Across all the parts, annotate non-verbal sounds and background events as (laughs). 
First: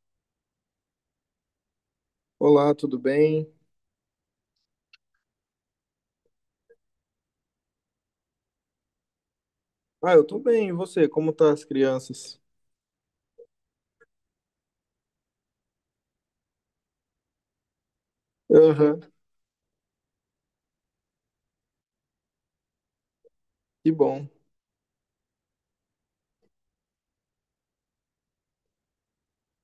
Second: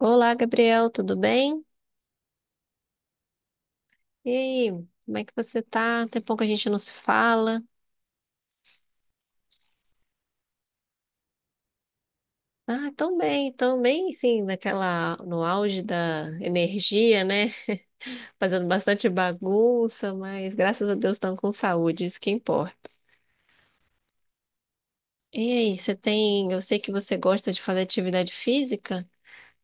Olá, Gabriel, tudo bem? Olá, tudo bem? E aí, como é que você tá? Tem pouco que a gente não se fala. Ah, eu tô bem, e você? Como tá as crianças? Ah, tão bem, sim, naquela, no auge da energia, né? Fazendo Aham, bastante bagunça, mas graças a Deus estão com saúde, isso que importa. que bom. E aí, você tem, eu sei que você gosta de fazer atividade física,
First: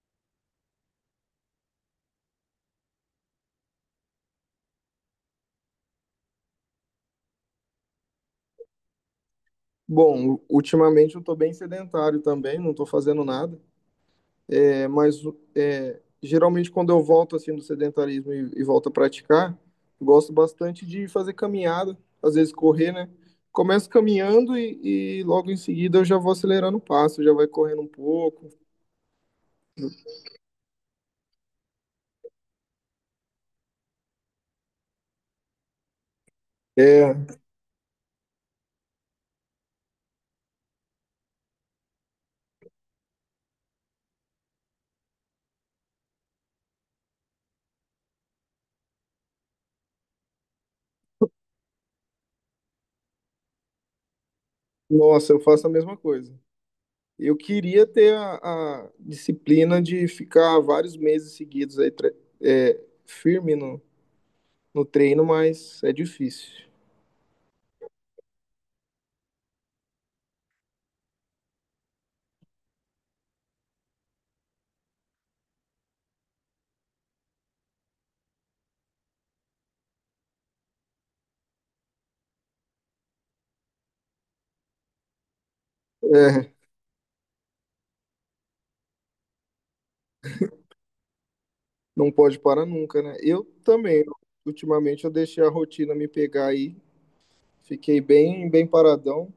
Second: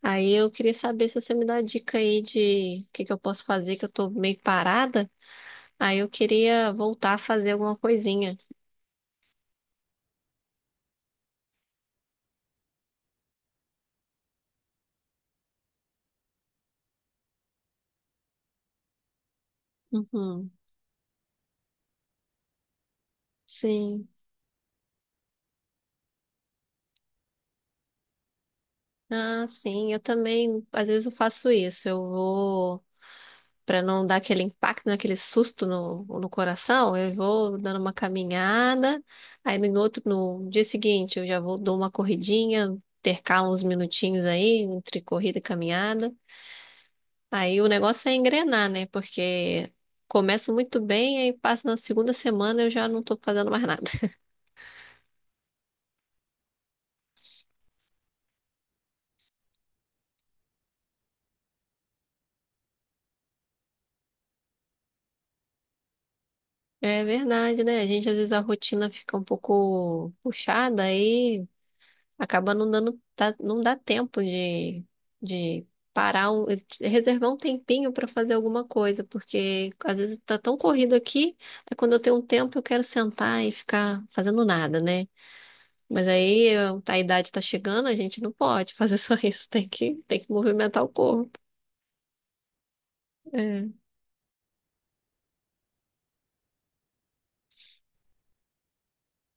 aí eu queria saber se você me dá dica aí de o que que eu posso fazer, que eu tô meio parada, aí eu queria voltar a fazer alguma coisinha. Bom, ultimamente eu tô bem sedentário também, não tô fazendo nada. É, mas geralmente quando eu volto assim do sedentarismo e volto a praticar, eu gosto Uhum. bastante de fazer caminhada, às vezes correr, né? Começo Sim. caminhando e logo em seguida eu já vou acelerando o passo, já vai correndo um pouco. Ah, sim, eu também, às vezes eu faço isso. Eu vou, para não dar aquele impacto, né, aquele susto no coração, eu É, vou dando uma caminhada. Aí no outro, no dia seguinte, eu já vou dou uma corridinha, intercalo uns minutinhos aí entre corrida e caminhada. Aí o negócio é engrenar, né? Porque começa muito bem, aí passa na segunda semana eu já não tô fazendo mais nada. (laughs) nossa, eu faço a mesma coisa. Eu queria ter a disciplina de ficar vários meses seguidos aí, firme no treino, mas é difícil. É verdade, né? A gente às vezes a rotina fica um pouco puxada aí acaba não dando, não dá tempo de parar reservar um tempinho para fazer alguma coisa, porque às vezes tá tão corrido aqui, é quando eu tenho um tempo eu quero sentar e ficar fazendo nada, né? Mas É, tá, a idade tá chegando, a gente não pode (laughs) fazer só isso, tem que movimentar o corpo. não pode parar nunca, né? Eu É. também, ultimamente eu deixei a rotina me pegar aí, fiquei bem paradão.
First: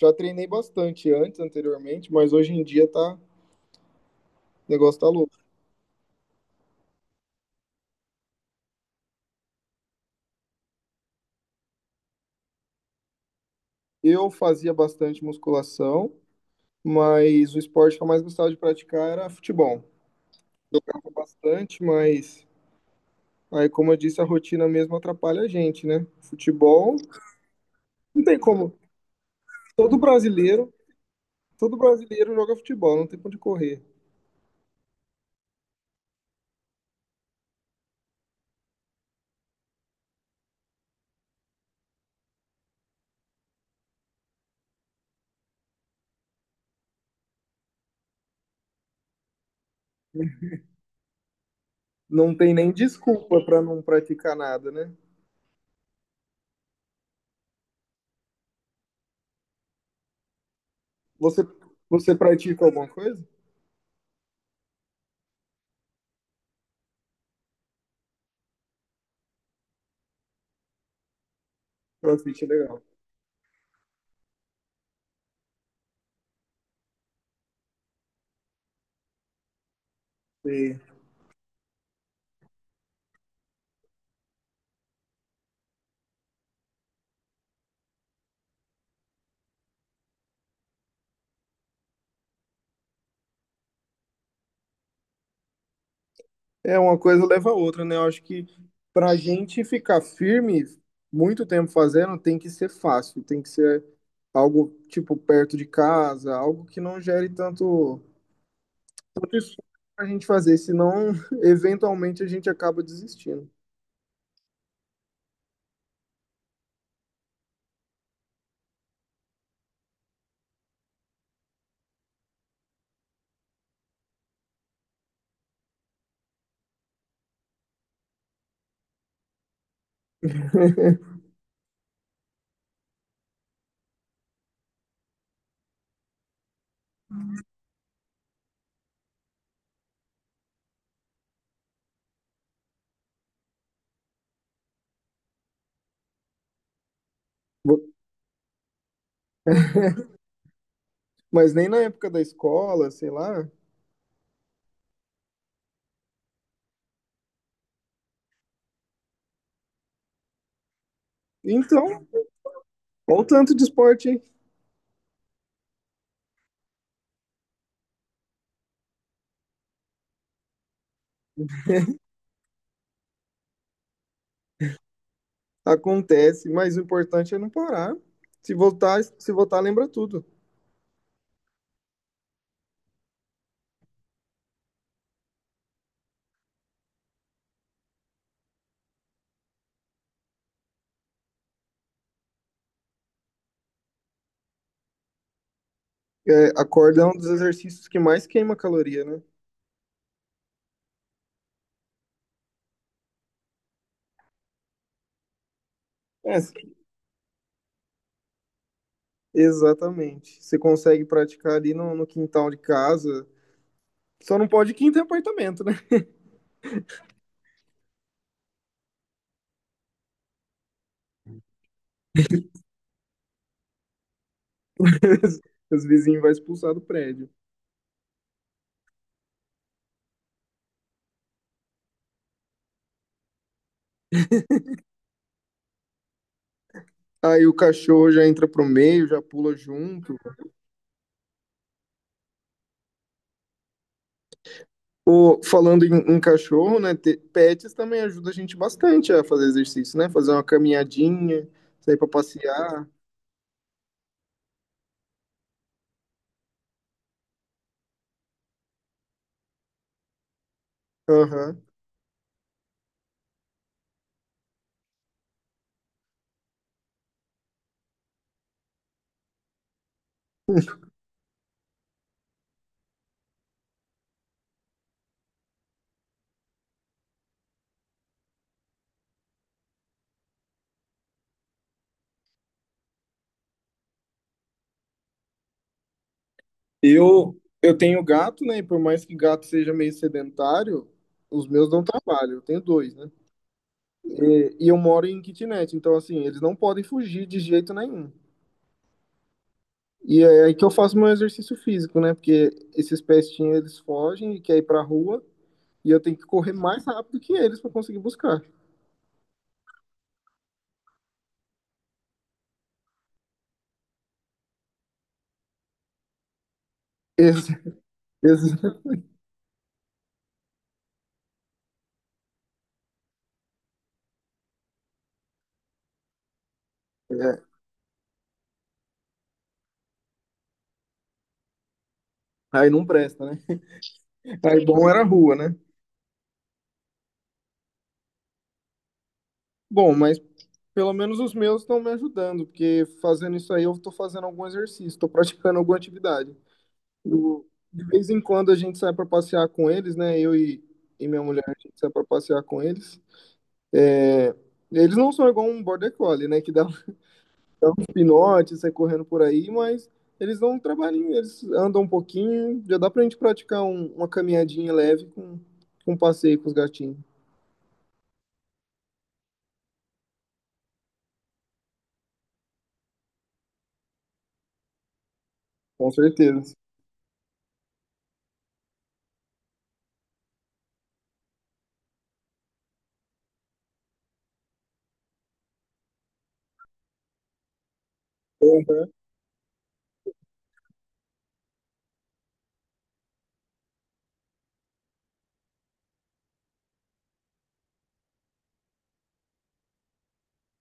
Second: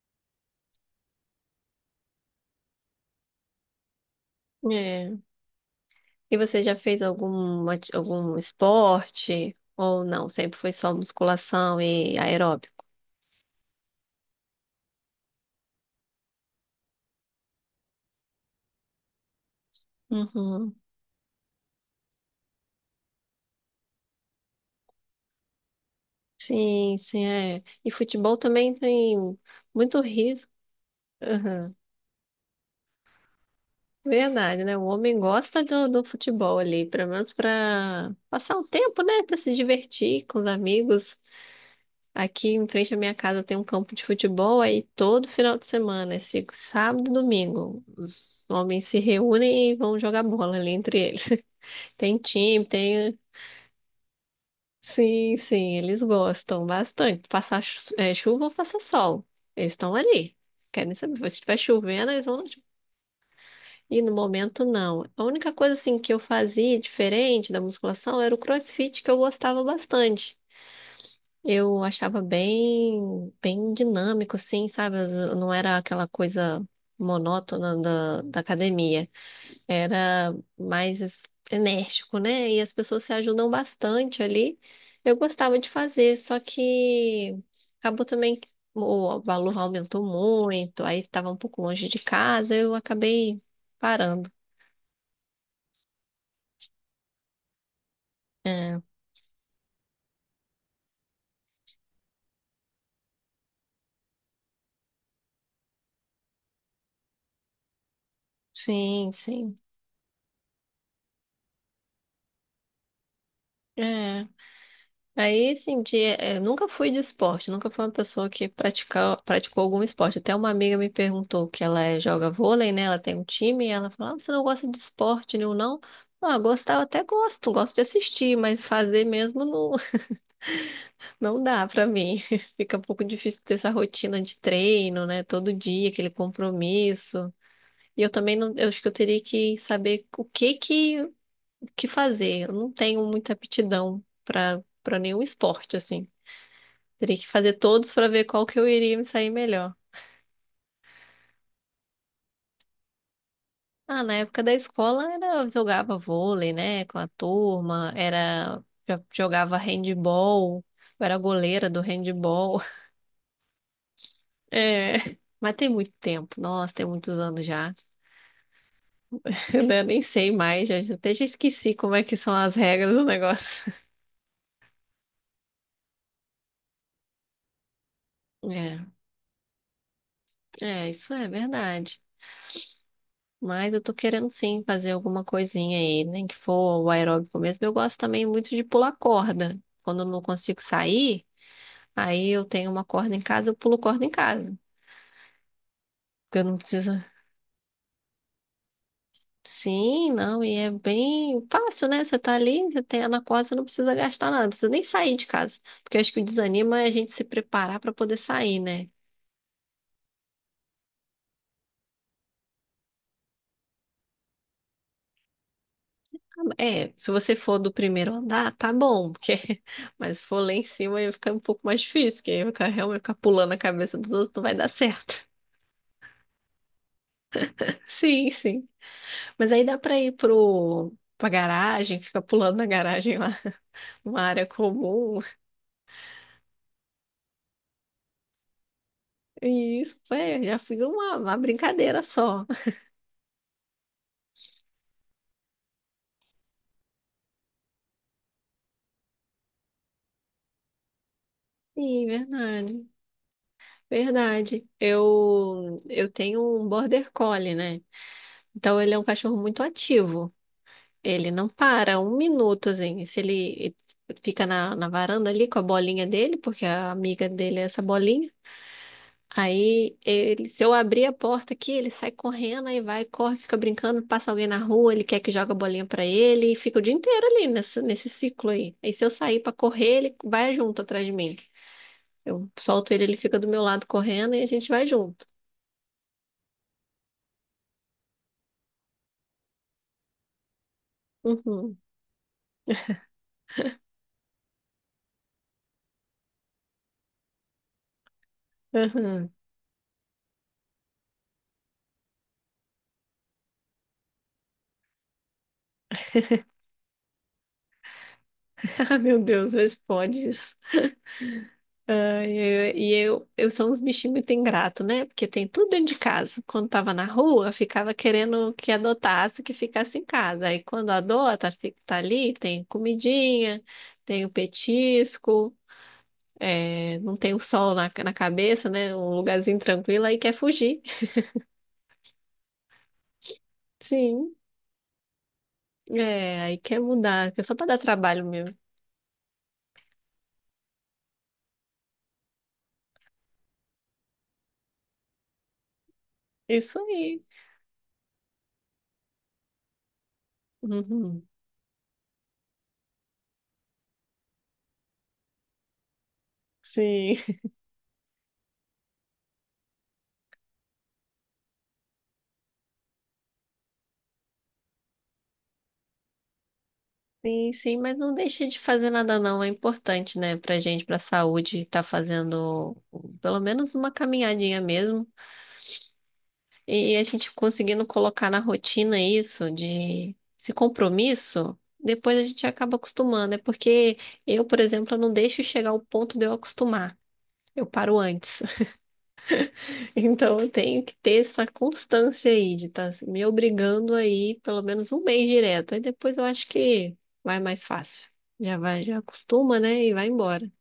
Já treinei bastante antes, anteriormente, mas hoje em dia tá, o negócio tá É. louco. E você já fez algum esporte? Ou não? Sempre foi só musculação e aeróbico? Eu fazia bastante musculação, mas o esporte que eu mais gostava de praticar era futebol. Uhum. Bastante, mas aí, como eu disse, a rotina mesmo atrapalha a gente, né? Sim, Futebol, sim, é. E não futebol tem também como. tem Todo muito risco. brasileiro, Aham. todo brasileiro joga futebol, não tem pra onde correr. Verdade, né? O homem gosta do futebol ali, pelo menos para passar o tempo, né? Para se divertir com os amigos. Aqui em frente à minha casa tem um campo de futebol, aí todo final de semana, esse sábado e domingo, os homens se reúnem e vão jogar bola ali entre eles. (laughs) Tem Não tem time, nem tem. desculpa pra não praticar nada, né? Sim, sim, eles gostam bastante. Passar chuva ou passar sol. Eles estão ali. Querem saber. Se Você, estiver chovendo, você eles vão. pratica alguma coisa? E no momento, não. A única coisa assim que eu fazia diferente da musculação era o CrossFit, que eu gostava bastante. Eu achava Crossfit é legal. bem, bem dinâmico, assim, sabe? Eu não era aquela coisa monótona da academia, era E mais enérgico, né? E as pessoas se ajudam bastante ali. Eu gostava de fazer, só que acabou também que o valor aumentou muito, aí estava um pouco longe de casa, eu acabei parando. é uma coisa leva a outra, né? Eu acho que É, pra gente ficar firme muito tempo fazendo, tem que ser fácil, tem que ser algo tipo perto de casa, algo que não gere tanto sim, tanto sim. esforço para a gente fazer, senão (laughs) eventualmente a gente acaba desistindo. É. Aí, assim, nunca fui de esporte, nunca fui uma pessoa que praticou algum esporte. Até uma amiga me perguntou que joga vôlei, né? Ela tem um time, e ela falou, ah, você não gosta de esporte nenhum, não? Ah, gostar eu até gosto, gosto de assistir, mas fazer mesmo não, (laughs) não dá pra mim. (laughs) Fica um pouco difícil ter essa rotina de treino, né? Todo dia, aquele compromisso. E eu também não, eu acho que eu teria que saber o que fazer. Eu não tenho muita aptidão pra para nenhum esporte, assim. Teria que fazer Vo- todos para ver qual que eu iria me sair melhor. Mas nem na época da escola, sei lá. Ah, na época da escola era, eu jogava vôlei, né, com a turma, era jogava handball, eu era goleira do Então, handball. (laughs) olha o tanto de esporte É, mas tem muito tempo, nossa, tem muitos anos já. (laughs) Eu nem sei mais, já, até já esqueci como é que são as regras do negócio. (laughs) acontece, mas o importante é não parar. Se É, voltar, se voltar, lembra tudo. é, isso é verdade. Mas eu tô querendo sim fazer alguma coisinha aí, nem que for o aeróbico mesmo. Eu gosto também muito de pular corda. Quando eu não consigo sair, aí eu tenho uma corda em casa, eu pulo corda em casa. Porque eu É, não a preciso. corda é um dos exercícios que mais queima caloria, né? Sim, não, e é bem fácil, né? Você tá ali, você tem a na corda, você não precisa gastar nada, não precisa nem sair de casa. Porque eu acho que o É, desanima é a gente se preparar pra poder sair, né? exatamente. Você consegue praticar ali no quintal de casa. Só não pode quinta em apartamento, né? É, se você for do primeiro andar, tá bom, porque (laughs) mas se for lá em cima aí fica um pouco mais difícil, porque aí ficar pulando a cabeça dos outros não vai dar certo. (laughs) Os vizinhos vão expulsar do prédio. (laughs) Sim, sim. Mas aí dá pra ir pro pra garagem, fica pulando na garagem lá, uma área comum. Aí o cachorro já entra pro meio, já pula Isso, junto. é, já fui uma brincadeira só. O, falando em cachorro, né? Pets também ajuda a gente bastante a fazer exercício, né? Fazer uma caminhadinha, sair Sim, pra verdade. passear. Verdade. Eu tenho um Border Collie, né? Então ele é um cachorro muito ativo. Ele não Aham. para um minuto, assim. Se ele fica na varanda ali com a bolinha dele, porque a amiga dele é essa bolinha. Aí, ele, se eu abrir a porta aqui, ele sai correndo, aí vai, corre, fica brincando, passa alguém na rua, ele quer que joga a bolinha pra ele, e fica o dia inteiro ali nesse ciclo aí. Aí, se eu sair pra correr, ele vai junto atrás de mim. Eu solto ele, ele fica do meu lado correndo e a gente vai junto. Eu tenho gato, né? E por mais que gato seja meio sedentário, os meus Uhum, dão trabalho. Eu tenho dois, né? E eu moro em kitnet, então assim, eles não podem fugir de jeito nenhum. uhum. E é aí que eu faço meu exercício físico, né? Porque esses pestinhos eles fogem e querem ir pra rua, e eu tenho que correr mais rápido que eles pra conseguir buscar. (laughs) Ah, meu Deus, vê se Ah, e eu sou uns bichinhos muito ingrato, né? Porque tem tudo dentro de casa. Quando tava na Ex rua, ficava querendo ex- que adotasse, que ficasse em casa. Aí quando adota, fica, tá ali, tem comidinha, tem o petisco, é, não tem o sol na cabeça, né? Um lugarzinho tranquilo, aí quer fugir. Aí não presta, né? Sim, Aí bom era a rua, né? é, aí quer mudar, que é só pra dar trabalho mesmo. Bom, mas pelo menos os meus estão me ajudando, porque fazendo isso aí eu estou fazendo algum exercício, estou praticando alguma atividade. Isso aí. De vez em quando a gente sai para passear com eles, né? E minha Uhum, mulher, a gente sai para passear com eles. É, eles não são igual um border collie, né? Que dá um (laughs) sim. pinote, sai correndo por aí, mas eles dão um trabalhinho, eles andam um pouquinho, já dá pra gente praticar uma caminhadinha leve com um passeio com os gatinhos. Sim, sim, mas não deixa de fazer nada não, é importante, né, pra gente, pra saúde, tá fazendo pelo menos uma caminhadinha mesmo. Com certeza. E a gente conseguindo colocar na rotina isso de esse compromisso, depois a gente acaba acostumando. É porque eu, por exemplo, eu não deixo chegar ao ponto de eu acostumar. Eu paro antes. Então eu tenho que ter essa constância aí de estar me obrigando aí pelo menos um mês direto. Aí depois eu acho que vai mais fácil. Já vai, já acostuma, né? E vai embora.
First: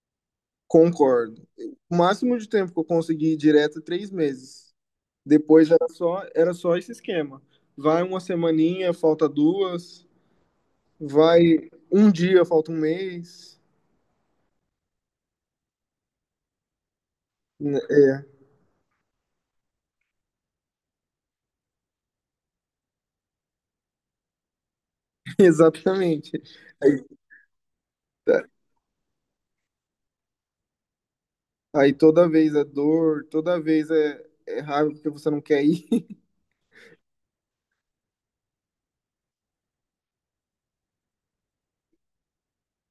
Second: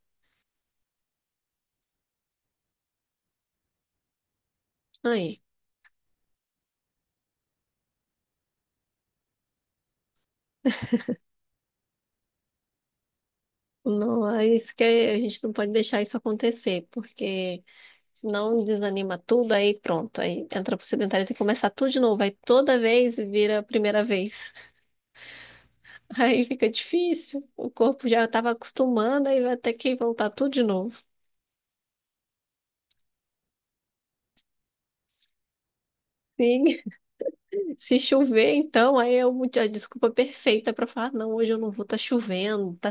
Concordo. O máximo de tempo que eu consegui ir direto é 3 meses. Aí, Depois era só esse esquema. Vai uma semaninha, falta duas. Vai um dia, falta um mês. não, é isso que a gente não pode deixar isso acontecer, porque Né, É, senão desanima tudo, aí pronto. Aí entra pro sedentário, tem que começar tudo de novo. Aí toda vez vira a primeira vez. (laughs) (laughs) exatamente. Aí fica Aí, difícil. O corpo já tá- estava acostumando, aí vai ter que voltar tudo de novo. Aí toda vez é dor, toda vez é raiva porque você não quer ir. Sim. Se chover, então, aí é a desculpa perfeita para falar, "Ah, não, hoje eu não vou, tá chovendo, tá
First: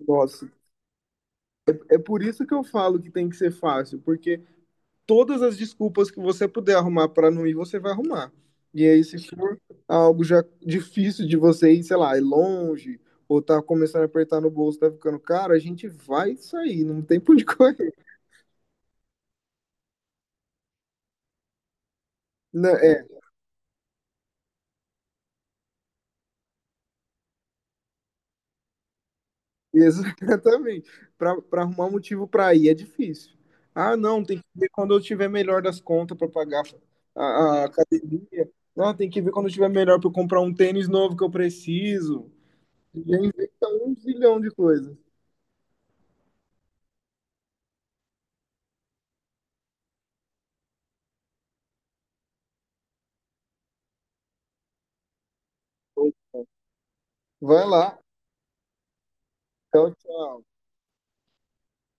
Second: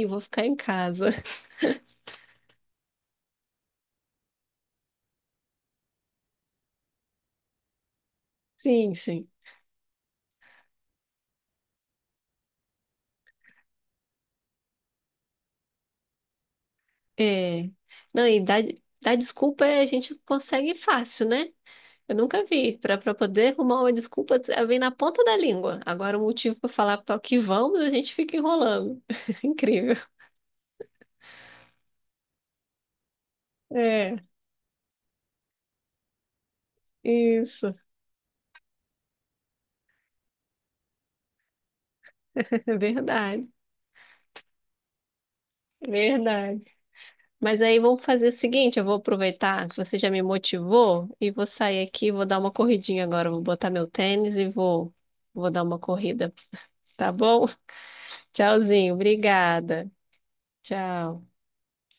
(laughs) vou ficar Nossa, em casa." (laughs) é por isso que eu falo que tem que ser fácil, porque todas as desculpas que você puder arrumar para não ir, você vai arrumar. E Sim, aí, se sim. for algo já difícil de você ir, sei lá, ir longe, ou tá começando a apertar no bolso, tá ficando caro, a gente vai sair, não tem por onde (laughs) É. correr. Não, e dar desculpa a gente consegue fácil, né? Eu nunca Né? vi. É, Para poder arrumar uma desculpa, vem na ponta da língua. Agora, o motivo para falar para o que vamos, a gente fica enrolando. (laughs) Incrível. exatamente. Para arrumar um motivo para ir é difícil. Ah, É, não, tem que ver quando eu tiver melhor das contas para pagar a isso. (laughs) academia. Não, tem que ver quando eu tiver melhor para comprar um tênis novo que eu preciso. É E aí, verdade. inventa um zilhão de coisas. É verdade. Mas aí vamos fazer o seguinte, eu vou aproveitar que você já me motivou e vou sair aqui, vou dar uma corridinha agora, vou botar meu tênis e vou dar uma corrida, tá bom? Vai lá. (laughs) Tchauzinho, obrigada. Tchau, tchau. Tchau.